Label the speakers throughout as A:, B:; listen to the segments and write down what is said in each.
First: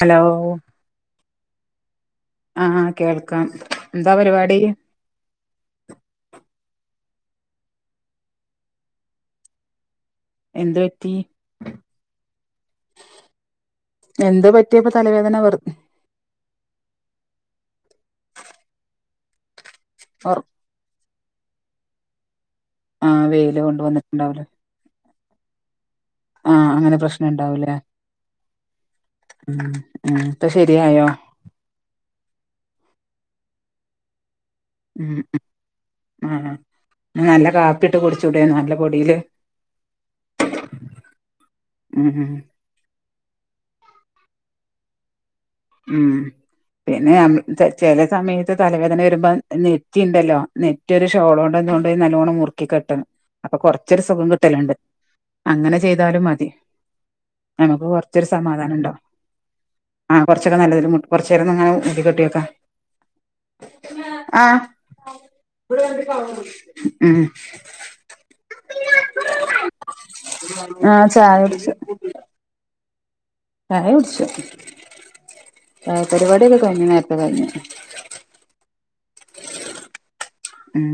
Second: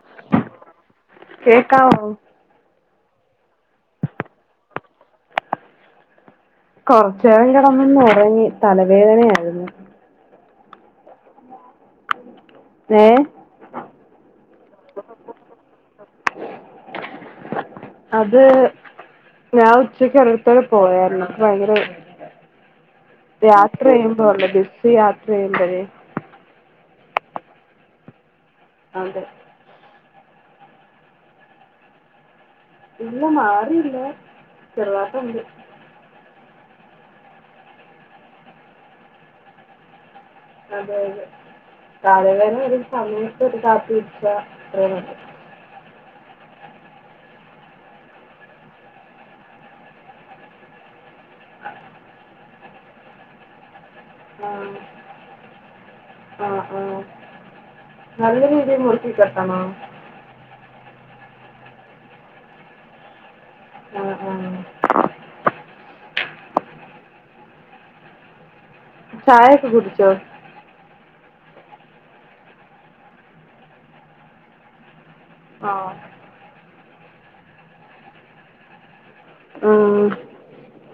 A: Hello
B: കേക്കാവോ
A: ആ കേൾ ക്കാൻ എന്താ പരിപാടി
B: കൊറച്ചു നേരം കിടന്ന് ഉറങ്ങി തലവേദനയായിരുന്നു
A: എന്ത്‌ പറ്റി
B: ഏ
A: എന്ത് പറ്റിയിപ്പോ തലവേദന വെര
B: അത് ഞാൻ ഉച്ചക്ക് ഒരിടത് വരെ പോയരുന്നു ഭങ്കര
A: ആഹ് വെയില് കൊണ്ട്
B: യാത്ര ചെയ്യുമ്പോള്ള ബസ് യാത്ര വേദരി
A: ആ അങ്ങനെ പ്രശ്നുണ്ടാവൂലേ
B: അതെ
A: ഉം ഉ ഇപ്പൊ ശെരിയായോ
B: ഇല്ല മാറിയില്ലേ
A: ഉം ആ ആ നല്ല കാപ്പിട്ട് കുടിച്ചൂടെ നല്ല പൊടിയില്
B: അതെ അതെ
A: ഉം ഉം
B: തലവേദന ഒരു സമയത്ത് ഒരു കാപ്പി കുടിച്ച ഉ
A: ഉ പിന്നെ ചില സമയത്ത് തലവേദന വരുമ്പോ നെറ്റി ഉണ്ടല്ലോ നെറ്റി ഒരു ഷോള് കൊണ്ടു നല്ലവണ്ണം മുറുക്കി കെട്ടണം അപ്പൊ കൊറെ ഇച്ചിരി സുഖം കിട്ടലുണ്ട്
B: ആ
A: അങ്ങനെ ചെയ്താലും
B: ആ
A: മതി
B: ആ
A: നമുക്ക് കൊറച്ചൊരു
B: നല്ല
A: സമാധാനം
B: രീതിയിൽ
A: ഉണ്ടാകും
B: മുറുക്കി കെട്ടണോ
A: ആ കുറച്ചേരം നന്നായി മുറുക്കി കെട്ടിവെക്ക ആ ഉം
B: ചായൊക്കെ കുടിച്ചോ
A: ആഹ് ചായ കുടിച്ചു ചായ കുടിച്ചു ആ പരിപാടൊക്കെ കഴിഞ്ഞോ നേര [inaudible] പറഞ്ഞ
B: ആ
A: ഉം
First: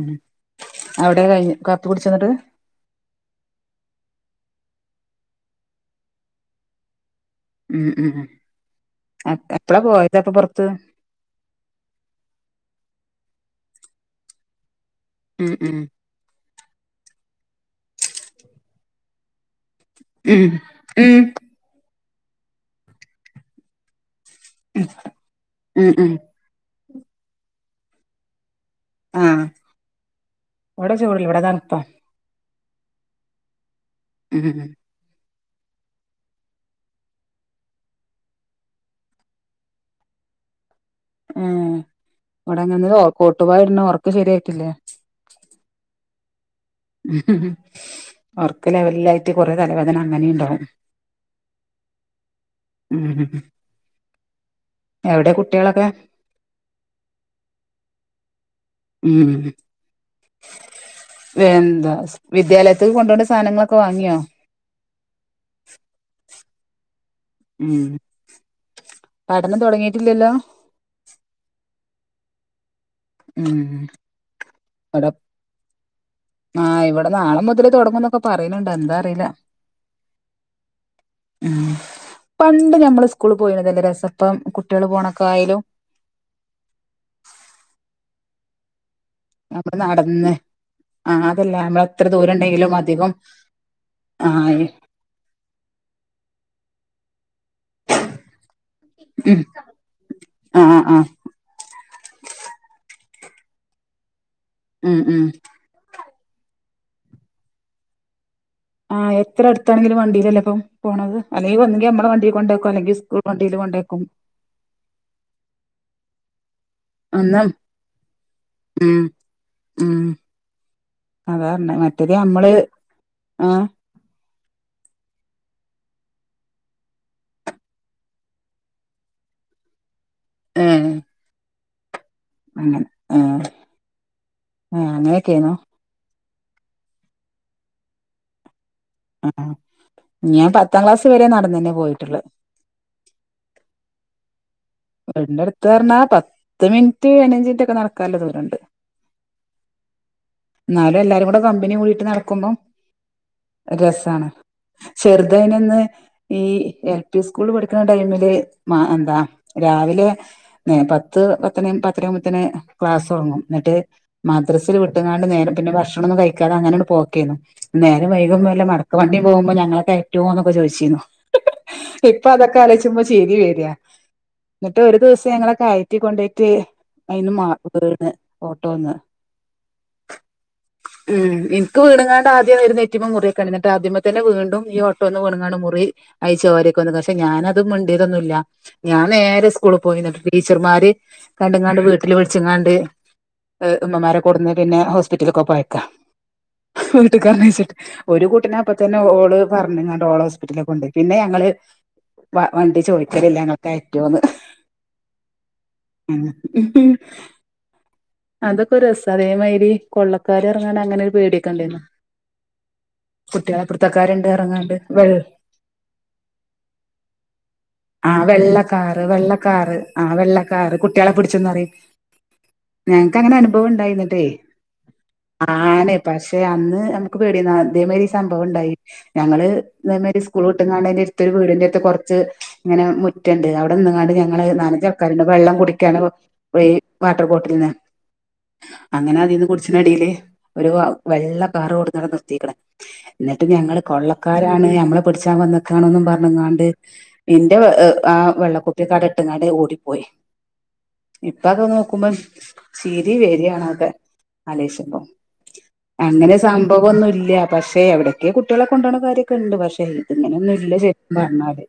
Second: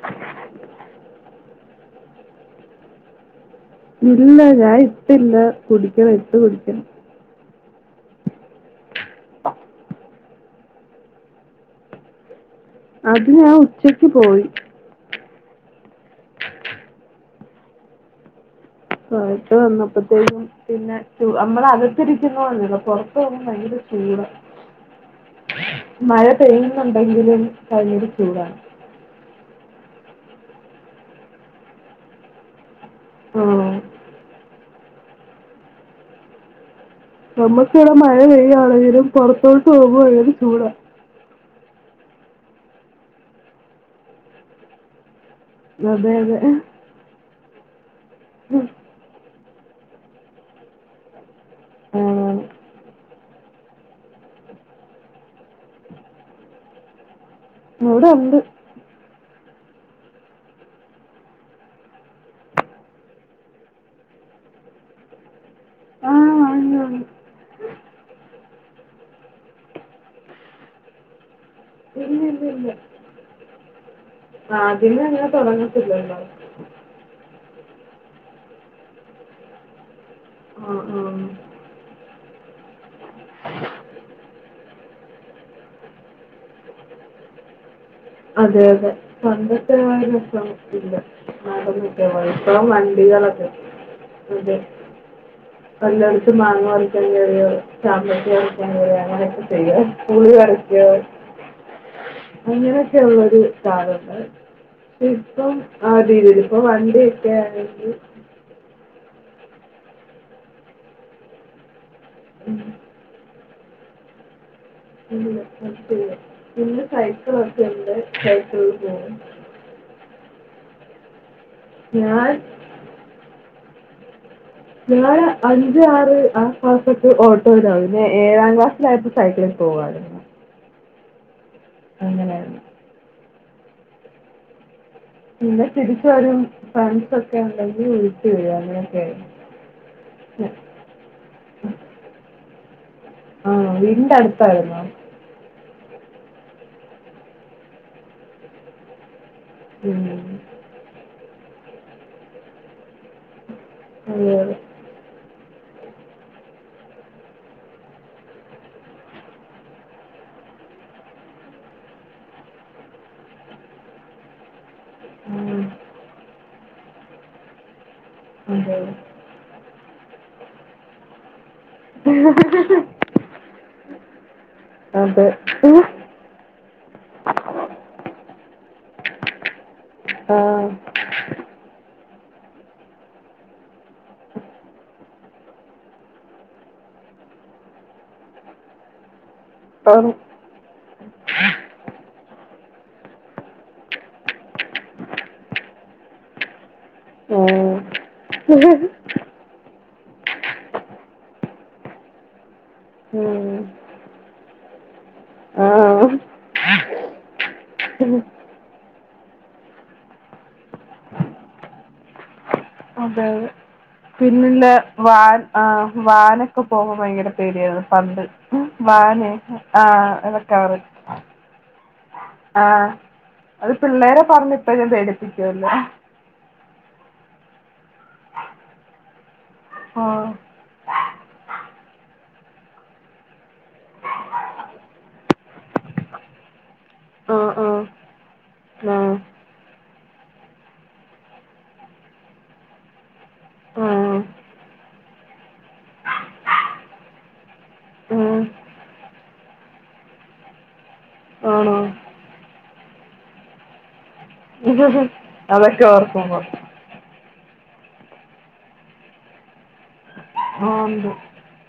A: അവിടെ കഴി കപ്പികുടിച്ചോ എന്നിട്ട്
B: ഇല്ല ഞാൻ ഇട്ടില്ല കുടിക്കണം ഇട്ട് കുടിക്കണം
A: ഉം ഉം ഉ എപ്പഴാ പോയത് അപ്പൊ പുറത്ത്
B: അത്ഞാ ഉച്ചക്ക് പോയി
A: ഉം ഉം
B: ഹായ് വന്നപ്പോഴത്തേക്കും
A: ഉം
B: പിന്നെ
A: ഉം
B: നമ്മളത് റ്റിരിക്കുന്ന [unintelligible] പൊറത്ത് വന്ന ഭയങ്കര ചൂട
A: ഉം ഉം
B: ന്നുണ്ടെങ്കിലും ഭയങ്കര ചൂടാ
A: ആഹ് ഇവടെ ചൂടില്ല ഇവടെ തണ്പ്പ
B: ആഹ്
A: ഉം
B: നമ്മക്കിവടെ മഴ പെയ്യാണെങ്കിലും പൊറത്തോട്ട് പോവുമ്പോ ഭയങ്കര ചൂടാ
A: ഏ ഇങ്ങട്ട് [unintelligible] കോട്ടുവാ ഇട്ണു ഒർക്ക് ശെരിയായിട്ടില്ലേ?
B: അതെ അതെ
A: ഒർക്ക് ലെവൽലയ് [unintelligible] കൊറേ തലവേദന അങ്ങനി ണ്ടാവും
B: ആണാണ്.
A: ഉം എവടെ കുട്ടികളൊക്കെ
B: ഇവ്ടെണ്ട്
A: ഉം വെന്താ സ് വിദ്യാലയത്ത്ക്ക് കൊണ്ടോണ്ടെ സാനങ്ങളൊക്കെ വാങ്ങ്യോ?
B: ങ്ങി വാങ്ങി
A: ഉം പഠനം തൊടങ്ങീട്ടില്ല്യല്ലോ?
B: ഇല്ല ഇല്ല ഇല്ല
A: ഉം വ്ടെ
B: അങ്ങനെ തുടങ്ങത്തില്ലല്ലോ.
A: ആ ഇവ്ടെ നാളെ മുതല് തൊടങ്ങുംന്നൊക്കെ പറീണ് ണ്ട് എന്താ അറീല
B: ആഹ് ആഹ്
A: പണ്ട് ഞമ്മള് സ് കൂൾ പോയ്നതല്ലെ രസപ്പം കുട്ട്യേള് പോണ ക്കായ്ലും
B: അതെ അതെ പണ്ടത്തെ ആ
A: നടന്ന്
B: രസം ഇപ്പം ഇല്ല
A: ആഹ് അതല്ല നമ്മള് എത്ര
B: നടന്ന്ട്ട് വ
A: ദൂരം
B: ഇപ്പളും
A: ഉണ്ടെങ്കിലും അധികം
B: വണ്ടികളൊക്കെ അതെ
A: ആഹ്
B: വല്ലോട്ത്തും മാങ്ങ പറിക്കാൻ കേറിയാേ ചാമ്പക്ക പറിക്കാൻ കേറും
A: ഉം
B: അങ്ങനെയൊക്കെ ചെയ്യും പുളി
A: ആഹ്
B: പറിക്കും
A: ആഹ്
B: കുഞ്ഞിന് [unintelligible] [unintelligible] [unintelligible]
A: ഉം ഉം
B: ഇപ്പൊ വണ്ടി ഒക്ക ആണെങ്കി
A: ആഹ് എത്ര അടുത്താണെങ്കിലും വണ്ടീലല്ലേപ്പൊ പോണത് അല്ലെങ്കി വണ്ടി ഞമ്മ ട വണ്ടി
B: ഉം
A: കൊണ്ടാക്കും അല്ലെങ്കി സ് വണ്ടീല് കൊണ്ടേക്കും.
B: [unintelligible] ഇന്ന്
A: അന്ന്
B: സൈക്കിളൊക്കെയുണ്ട്
A: ഉം
B: [unintelligible]
A: ഉം അതാ പറഞ്ഞെ മറ്റേത് നമ്മള് ആ
B: ഞങ്ങള് അഞ്ച് ആറ് ആ ക്ലാസ്സൊക്കെ ഓട്ടോയിലാ പിന്നെ ഏഴാം ക്ലാസ്സിലായപ്പോ സൈക്കിളിൽ പോകുവായിരുന്നു
A: ഉം
B: അങ്ങനെയാണ്.
A: ആ ആ ആ അങ്ങനെയൊക്കയാന്നോ
B: പിന്നെ തിരിച്ച് വരും ഫ്രണ്ട്സ് ഒക്കെ ഉണ്ടെങ്കിൽ വീട്ടിൽ വരും അങ്ങനെയാ
A: ആ ഞാൻ പത്താം ക്ലാസ് വരെ നടന്ന് തന്നെ പോയിട്ടുള്ള
B: ആ വീടിന്റെ അടു ത്തായിരുന്നോ
A: [unintelligible] പറഞ്ഞാ പത്ത് മിനിറ്റ് പതിനഞ്ച് മിനിറ്റ് ഒക്കെ നടക്കാനൊള്ളദൂരൊണ്ട്
B: ഉം.
A: എന്നാലും എല്ലാരും കൂടെ [unintelligible] കൂടിയിട്ട് നടക്കുമ്പോം രസമാണ്
B: അതെ അതെ.
A: ചെറുതെ ന്ന് ഈ എൽ പി സ്കൂള് പഠിക്കുന്ന ടൈമില് എന്താ രാവിലെ പത്ത് പത്തന പത്തര ആകുമ്പത്തേക്ക് ക്ലാസ്സ് തൊടങ്ങും എന്നിട്ട് മദ്രസെ വി ങ്ങാണ്ട് നേരെ
B: ആഹ്.
A: പിന്നെ ഭക്ഷണമൊ ന്നും കഴിക്കാതെ അങ്ങനണ് പോക്ക്‌ കേന്നു നേരം വൈകുമ്പോ വെല്ല
B: അതെ.
A: മടക്കു വണ്ടി പോകുമ്പോ ഞങ്ങളെ കയ് റ്റോന്നൊക്ക ചോദിച്ചു ച്ചിനോ ഇപ്പൊ അതൊക്കെ ആലോചിച്ചപ്പോ ചിരി വരുവാ എന്നിട്ട് ഒരു
B: അതെ.
A: ദിവസം ഞങ്ങളെ കയറ്റികൊണ്ടയിട്ടു അയിന്ന് വീണ് ഓട്ടോന്ന്
B: ആഹ്.
A: ഉം എനിക്ക് വീ ങ്ങാണ്ട് ആദ്യം എഴുന്നേറ്റപ്പോ മുറിവോക്കെയുണ്ടായി എന്നിട്ട് അതിമെ തന്നെ വീണ്ടും ഈ ഓട്ടോന്ന് വീണങ്ങാണ്ട് മുറിവായി ചോരയൊക്കെ വന്ന് പക്ഷെ ഞാനത് മിണ്ടിയതൊന്നുമില്ല ഞാ നേരെ സ് സ്കൂളിൽ
B: ആണ്.
A: പോയിന്ന് ടീച്ചർമാര് കണ്ടുംങ്ങാണ്ട് വീട്ടില് വിളിച്ചങ്ങാണ്ട് [unintelligible] ഉമ്മമാരെ കൊണ്ടെന്ന് പിന്നെ ഹോസ്പിറ്റലൊക്കെ പോയക്കുവാ വീട്ടുകാരനെ വെച്ചിട്ട്
B: ആഹ്.
A: ഒരു കുട്ടിനെ അപ്പ
B: ഉം.
A: തന്നെ ഓള് പറഞ്ഞങ്ങാണ്ട് ഓളെ ഹോസ്പിറ്റലിൽ കൊണ്ട് പോയി പിന്നെ ഞങ്ങള് വ വണ്ടി ചോദിക്കലില്ല ഞങ്ങൾക്കായി
B: ആഹ്.
A: [unintelligible] അതൊക്കെ ഒരു രസമാ അതേമാതിരി കൊള്ളക്കാര് എറങ്ങണ് അങ്ങനെ ഒരു പേടിയൊക്കെ ഉണ്ടായിരുന്നോ
B: അതെ അതെ.
A: കുട്ടികളെ പിടിത്ത
B: പിന്നില്ലേ വാൻ ആ വാനൊക്കെ പോകുമ്പോ ഭയങ്കര പേടിയായിരുന്നു പണ്ട്
A: കാറ്
B: വാനേ
A: വെള്ളക്കാറ് ആ
B: ആഹ്
A: വെള്ളക്കാറ്
B: ഇടക്കാറ്.
A: കുട്ടികളെ പിടിച്ചന്ന് പറയും
B: ആഹ്
A: ഞങ്ങക്ക് അങ്ങനെ അനുഭവം
B: അത് പിള്ളേരെ
A: ഉണ്ടായിന്നിട്ടെ
B: പറഞ്ഞിപ്പഴും പേടിപ്പിക്കുവല്ലോ
A: ആണ് പക്ഷെ അന്ന് നമുക്ക് പേടിയന്ന് അതേ മാതിരി സംഭവണ്ടായി ഞങ്ങള് ഇതേമാതിരി
B: ആഹ്
A: സ്കൂൾ വിട്ടങ്ങാണ്ടൻന്റെറടുത്ത് ഒരു വീടിന്റെ അടുത്ത് കൊറച്ച് ഇങ്ങനെ മു ണ്ട് അവി ടെ നിന്നാണ്ട് ഞങ്ങള് നലഞ്ച് ആൾക്കാണ്ട് വെള്ളം കുടിക്കാണ് പോയി വാട്ടർ ബോട്ടിൽ
B: ആഹ്
A: നിന്ന്
B: ആഹ് ആഹ്
A: അങ്ങനെ അതിൽന്ന് കുടിച്ചടിയില് ഒരു വ വെള്ള കാറ് കൊടുന്നട നിർത്തിക്കണ് എന്നിട്ട് ഞങ്ങള്
B: ആഹ്
A: കൊള്ളക്കാരാണ് ഞമ്മള് പിടിച്ച് വന്നക്കണൊന്നും പറഞ്ഞങ്ങാണ്ട് നിന്റെ ആ
B: ഉം
A: വെള്ളക്കുപ്പി കടട്ടങ്ങാടി ഓടു പോയി ഇപ്പക്കെ
B: ആണോ
A: നോക്കുമ്പോം ചിരി വരിയാണൊക്കെ ആലേശഭം
B: അതൊക്കെ
A: അങ്ങനെ
B: ഓർക്കുമ്പോ
A: സംഭവം ഒന്നും ഇല്ല പക്ഷെ എവിടയൊക്കെ കുട്ടികളെ കൊണ്ട പോണ കാര്യക്കെ ഉണ്ട് പക്ഷേ ഇങ്ങനെയൊന്നും
B: ആഹ്
A: ഇല്ല
B: ഉണ്ട്
A: ശരിക്കും പറഞ്ഞാല്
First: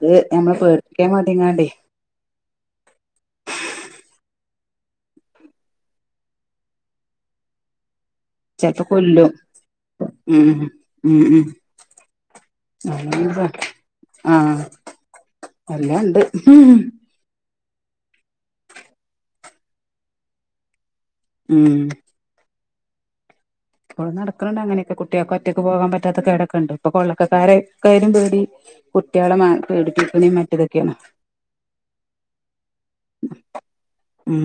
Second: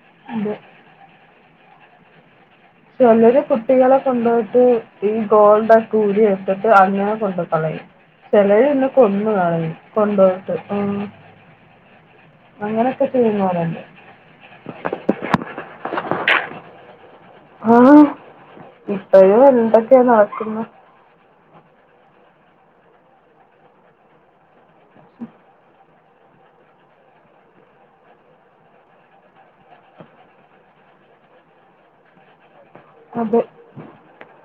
A: അത്
B: ഉണ്ട്
A: നമ്മളെ പേടിപ്പിക്കാൻ വേണ്ടിട്ട് എങ്ങാണ്ടേ
B: ചിലര് കുട്ടികളെ കൊണ്ടുപോയിട്ട് ഈ ഗോൾഡെക്കെ ഊരി എടുത്തിട്ട് അങ്ങനെ കൊണ്ട് കളയും
A: ചെലപ്പോ
B: ചെലന്നെ കൊന്നു
A: കൊല്ലും
B: കളയും കൊണ്ടപോയിട്ട് ഉം അങ്ങനെയൊക്കെ ചെയ്യുന്നവരുണ്ട്
A: ഉം
B: ആഹ ഇപ്പഴും എന്തൊക്കെയാ നടക്കുന്നു
A: ഉം ഇപ്പോൾ നടക്കുന്നുണ്ട് അങ്ങനെയൊക്കെ കുട്ടികൾക്കെ ഒറ്റക്ക് പോകാൻ പറ്റാത്തക്കെടൊക്കുണ്ട് ഇപ്പൊ കൊള്ളക്കക്കാരക്കയും പേടി കുട്ടികളെ പേടിപ്പിക്കുന്നും മറ്റതൊക്കെയാണ്
B: അതെ
A: ഉം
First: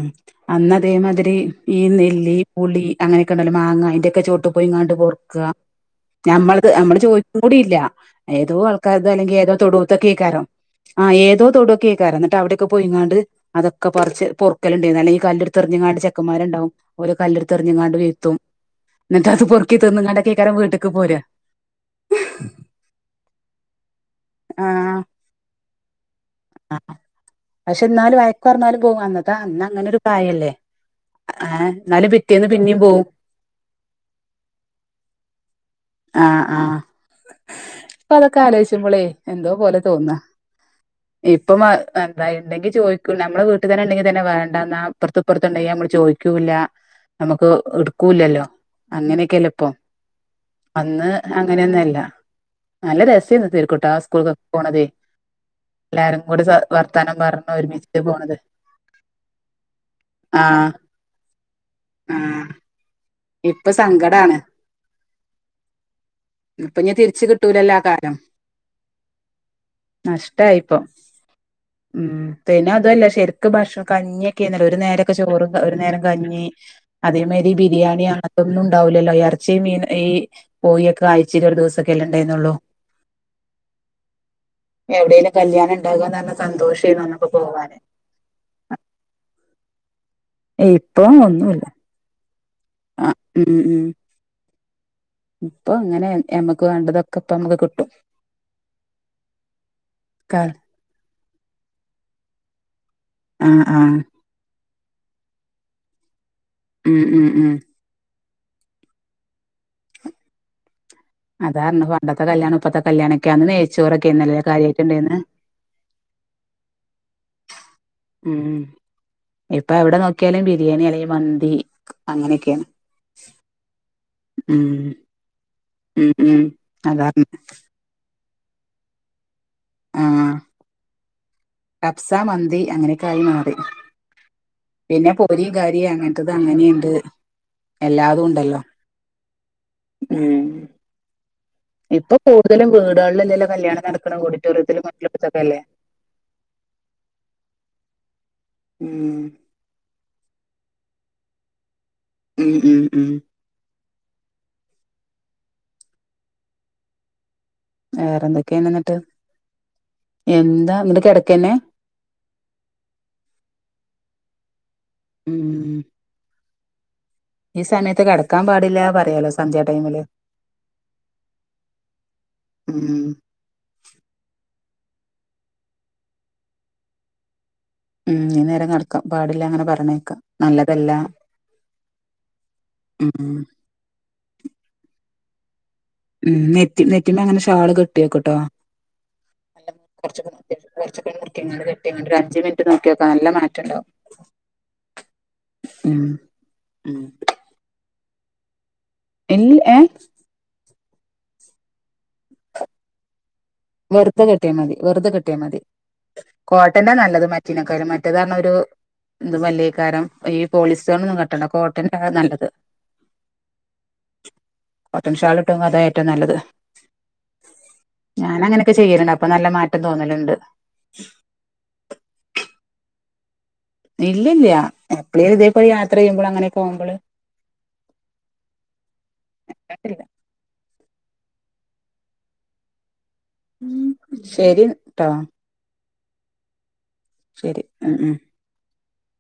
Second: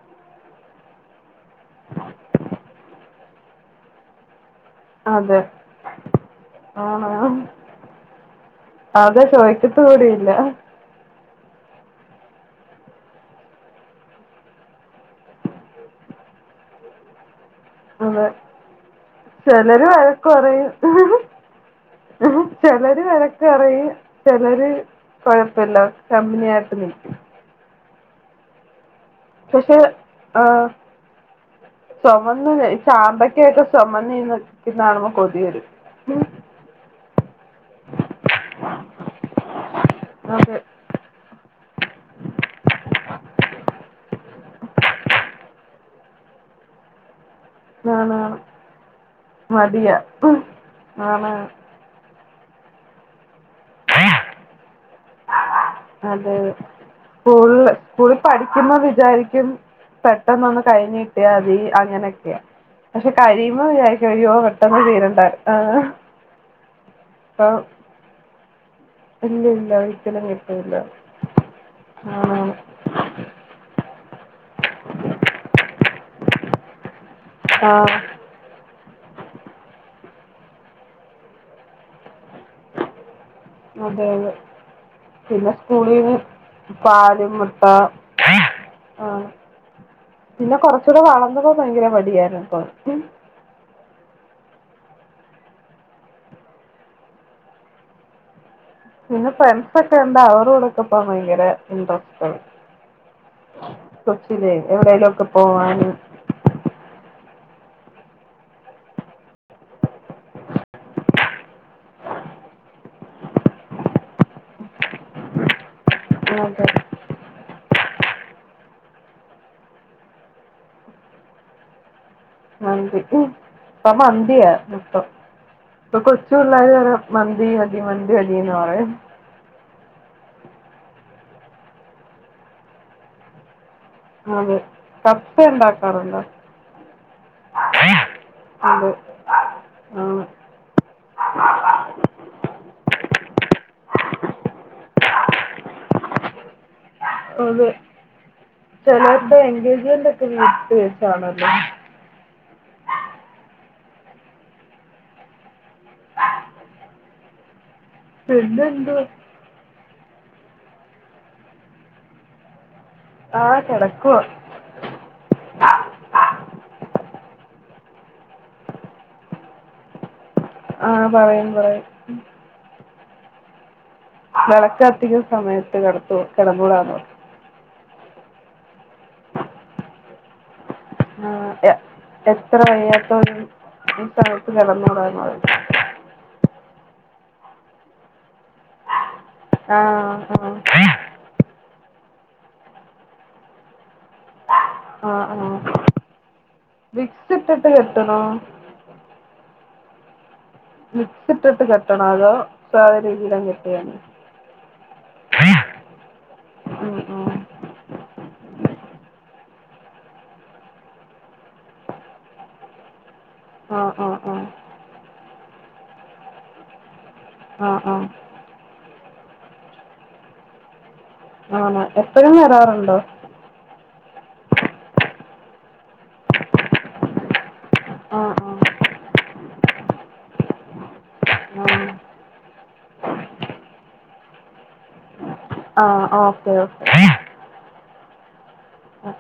A: അന്ന് അതേമാതിരി ഈ നെല്ലി പുളി അങ്ങനെയൊക്കെ ഉണ്ടല്ലോ മാങ്ങ അയിന്റെ ക്കെചോട്ടു പോയി ഇങ്ങണ്ട് പറക്ക
B: അതെ
A: നമ്മളത് നമ്മള് ചോദിക്ക
B: ആണോ
A: കൂടില്ല ഏതോ ആൾക്കാർ
B: അത്
A: അല്ലെങ്കിൽ ഏതോ
B: ചോദിക്കത്ത്
A: തൊടുത്തൊക്കെ
B: കൂടിയില്ല.
A: കേക്കാരോ ആ ഏ ഇതോ തൊടൊക്ക കേക്കറ എന്നട്ട് അവിടെൊക്കെ പോയി ഇങ്ങാണ്ട് അതൊക്കെ പറിച്ച് പെറക്കലുണ്ടയിന് ഇല്ലെത്ത് എറിഞ്ഞങ്ങാണ്ട് ചെക്കൻമാരു ണ്ടാവും ഓര് കല്ലെടുത്ത് തെറിഞ്ഞങ്ങാണ്ട് വീഴ്ത്തും എന്നിട്ട് അത് പൊറുക്കി
B: ചിലര് വഴക്ക്
A: തിന്നുങ്ങാണ്ടൊക്കെക്കാരം
B: പറയും
A: വീട്ട്ക്ക് പോരാ
B: ചിലര് വഴക്ക് പറയുംയും ചിലര്
A: ആഹ്
B: കുഴപ്പ പ്പില്ലാ കമ്മിആട്ട് നിൽക്ക്
A: പക്ഷെ എന്നാലും വയ്ക്ക് പറഞ്ഞാലും പോകും അന്നത്തെ അന്ന്
B: പക്ഷെ
A: അങ്ങനെ ഒരു പ്രായല്ലേ
B: ആഹ
A: ഏഹ് എന്നാലും പിറ്റേന്ന്
B: സ്മന്ന്
A: പിന്നെയും പോവും
B: ചാമ്പക്കായിക്കെ ചെമന്ന് നീന്നക്കുന്നത് കാണമ്പോ കൊതി വരും
A: ആഹ ആഹ ഇപ്പൊ അതൊക്കെ ആലോചിച്ച്പോളേ എന്തോ പോലെ തോന്നാ
B: അതെ
A: ഇപ്പം എന്താ ഇണ്ടെങ്കി ചോദിക്കും നമ്മളെ വീട്ടു തന്നെ ഉണ്ടെങ്കി തന്നെ വേണ്ടന്ന അപ്പുറത്ത് ഇപ്പുറത്ത ഉണ്ടെങ്കി നമ്മള് ചോയിക്കൂല്ല നമുക്ക്
B: ആണ് ആണ്
A: എടുക്കൂല്ലല്ലോ അങ്ങനെയൊക്കെയല്ല ഇപ്പം
B: മടിയാ
A: ഇന്ന്
B: ആണ്
A: അങ്ങനെന്നു അല്ല നല്ല രസേന്ന് തെര്ക്കൂട്ടാ
B: ആണ്.
A: സ്കൂൾക്കൊക്കെ പോണതെ
B: അതെ
A: പറഞ്ഞ്
B: സ്കൂൾല്
A: ഒരുമിച്ച്
B: സ്കൂൾ
A: പോണത്
B: പഠിക്ക്മ്പോ വിചാരിക്കും പെട്ടെന്നൊന്ന്
A: ആഹ്
B: കഴിഞ്ഞിട്ടിയാതി അങ്ങനെക്കെ.
A: ആഹ്
B: കഴിയുമ്പോ
A: ഇപ്പൊ
B: വിചാരിക്കും അയ്യോ
A: സങ്കടാണ്
B: പെട്ടെന്ന് തീരണ്ടാ ആ കിട്ടൂല്ല
A: നഷ്ടായിപ്പൊ ഉം
B: ആണാണ്
A: പിന്നെ അതു അ ല്ല ശര്ക്ക് ഭഷ കഞ്ഞിക്കെന്നല്ലോ ഒരു നേരൊക്കെ ചോറും ഒരു നേരം കഞ്ഞി. അതേ മാരി ബി
B: ആഹ്
A: ബിരിയാണിയോ അങ്ങത്തൊന്നും ഉണ്ടാവൂലല്ലോ എർച്ചി, മീന് ഈ കോയിക്കെ ആയ്ച്ചീല് ഒരു ദിവസക്കെല്ലെ ഇണ്ടായിന്നുള്ളു.
B: അതെയതെ പിന്നെ
A: കല്യാണം
B: സ്കൂളിന്
A: ഉണ്ടാകാന്ന് പറഞ്ഞ സന്തോഷേന്നു
B: പാൽ,
A: അന്നൊക്കെ
B: മുട്ട
A: പോവാന്
B: ആഹ പിന്നെ കൊറച്ചൂടെ
A: ഇപ്പൊ
B: വളർന്നപ്പോ
A: ഒന്നുല്ല
B: ഭയങ്കര മടിയായിരുന്നു കൊർച്ച്
A: ആ ഉം ഉം ഇപ്പൊ അങ്ങനെ എമ്മക്ക് വേണ്ടതൊക്കെ ഇപ്പ മ്മക്ക് കിട്ടും.,
B: പിന്നെ ഫ്രണ്ട്സ് ഒക്കെ എന്താ അവരോടെക്കെ പറി. ഭയങ്കര ഇൻട്രസ്റ്റ്.
A: ആഹ ആ
B: എവിടെലൊക്കെ പോവാന്
A: ഉം ഉം ഉം. അതാർഞ്ഞേ പണ്ടത്തെ കല്യാണം ഇപ്പത്തെ കല്യാണൊക്കെ ആന്ന് നെയ്ച്ചോറൊക്കെര്ന്ന്ല്ലേ കാര്യയിട്ടുണ്ടായിന്ന്
B: ആതെ.
A: ഉം ഇപ്പൊ എവിടെ നോക്കിയാലും ബിരിയാണി അല്ലെങ്കിൽ മന്തി, അങ്ങനെയൊക്കെയാണ്
B: മന്തി ഉം ഇപ്പ മന്തിയ
A: ഉം
B: ഇപ്പം
A: ഉം ഉം
B: കൊച്ചൂള്ളാര് വരെ
A: അതാ
B: മന്തി മന്തി മ തീന്ന് പറയും.
A: ആഹ് കബ്സ, മന്തി അങ്ങനെയക്കായി മാറി.
B: അതെ
A: പിന്നെ
B: കപ്സ
A: പൊരിയും കാരിം
B: ഉണ്ടാക്കാറുണ്ടോ
A: അങ്ങനത്തത് അങ്ങനെയുണ്ട്
B: അതെ
A: എല്ലാതും ഉണ്ടല്ലോ
B: ആണ്
A: ഉം. ഇപ്പൊ കൂടുതലും വീടുകളിലെല്ലോ കല്യാണം നടക്കണ് ഓഡിറ്റോറിയം മറ്റിലെടുത്തൊക്കെ അല്ലേ? ഉം
B: ചെലോർടെ എൻഗേജ്മെന്റോ ക്കെ വീട്ടിൽ വെച്ചാണല്ലോ
A: ഉം ഉം ഉം വേറെന്തൊക്കെയാണ് എന്നിട്ട്?
B: പിന്നെന്തുവാ
A: എന്താ ന്നിട്ട് കിടക്കന്നെ?
B: ആഹ് കിടക്കുവാ.
A: ഉം ഈ സമയത്ത് കിടക്കാൻ പാടില്ല പറയാലോ സന്ധ്യ ടൈമില്.
B: ആഹ പറയും പറയും
A: ഉം
B: വിളക്കു കത്തിക്കുന്ന സമയത്ത് കിടത്തൂ കിടന്നൂടെ
A: ഉം ഇ നേര നട
B: ആ എത്ര വയ്യാത്ത
A: ഉം
B: ഒരു സ്ഥലത്ത് കിടന്നൂടാ എന്ന് പറയും
A: ഉം നെറ്റി നെറ്റിമ്മ അങ്ങനെ ഷാള് കെട്ടിയോക്കട്ടോ
B: ആഹ്
A: അറച്ച
B: ആഹ്
A: കുറച്ചങ്ങ ങ്ങൊ അഞ്ച് മിനി നോിയോക്ക നല്ല മാറ്റംണ്ടാവും
B: ആ ആ
A: ഉം ഉം
B: വിക്സ് ഇട്ടിട്ട് ആ
A: ഇൽ യെ
B: വിക്സ്‌ ഇട്ടിട്ട് കെട്ടണം അതോ സദ രീതിയില കെ
A: വെറുതെ കെട്ടിയൽ മതി വെറുതെ കെട്ടിയാ മതി കോട്ടന്റെ
B: ഉം
A: നല്ലത്
B: ഉം
A: മറ്റിനെക്കാളും മറ്റേതാണ് എന്ത് മല്ലീക്കാരം ഈ പോളിസ്റ്റോൺ ഒന്നും കട്ടണ്ട കോട്ടൻ നല്ലത്
B: ആഹ് ആഹ് ആഹ്
A: കോട്ടൺ ഷാലിട്ടും അതായ ഏറ്റവും നല്ലത്
B: ആഹ ആഹ
A: ഞാന അങ്ങനെയൊക്കെ ചെയ്യലുണ്ട് അപ്പൊ നല്ല മാറ്റം തോന്നലുണ്ട്.
B: ആണ എപ്പോഴും വരാറുണ്ടോ
A: ഇല്ലല്ല എപ്പളും ഇതേ പോയി യാത്ര ചെയ്യുമ്പോൾ അങ്ങനെക്കെ പോവുമ്പോള്
B: ആഹ് ആഹ്
A: ഉ ശരിട്ട
B: ആ ഓക്കെ ഓക്കെ
A: ശരി ഉം ഉം
B: ആ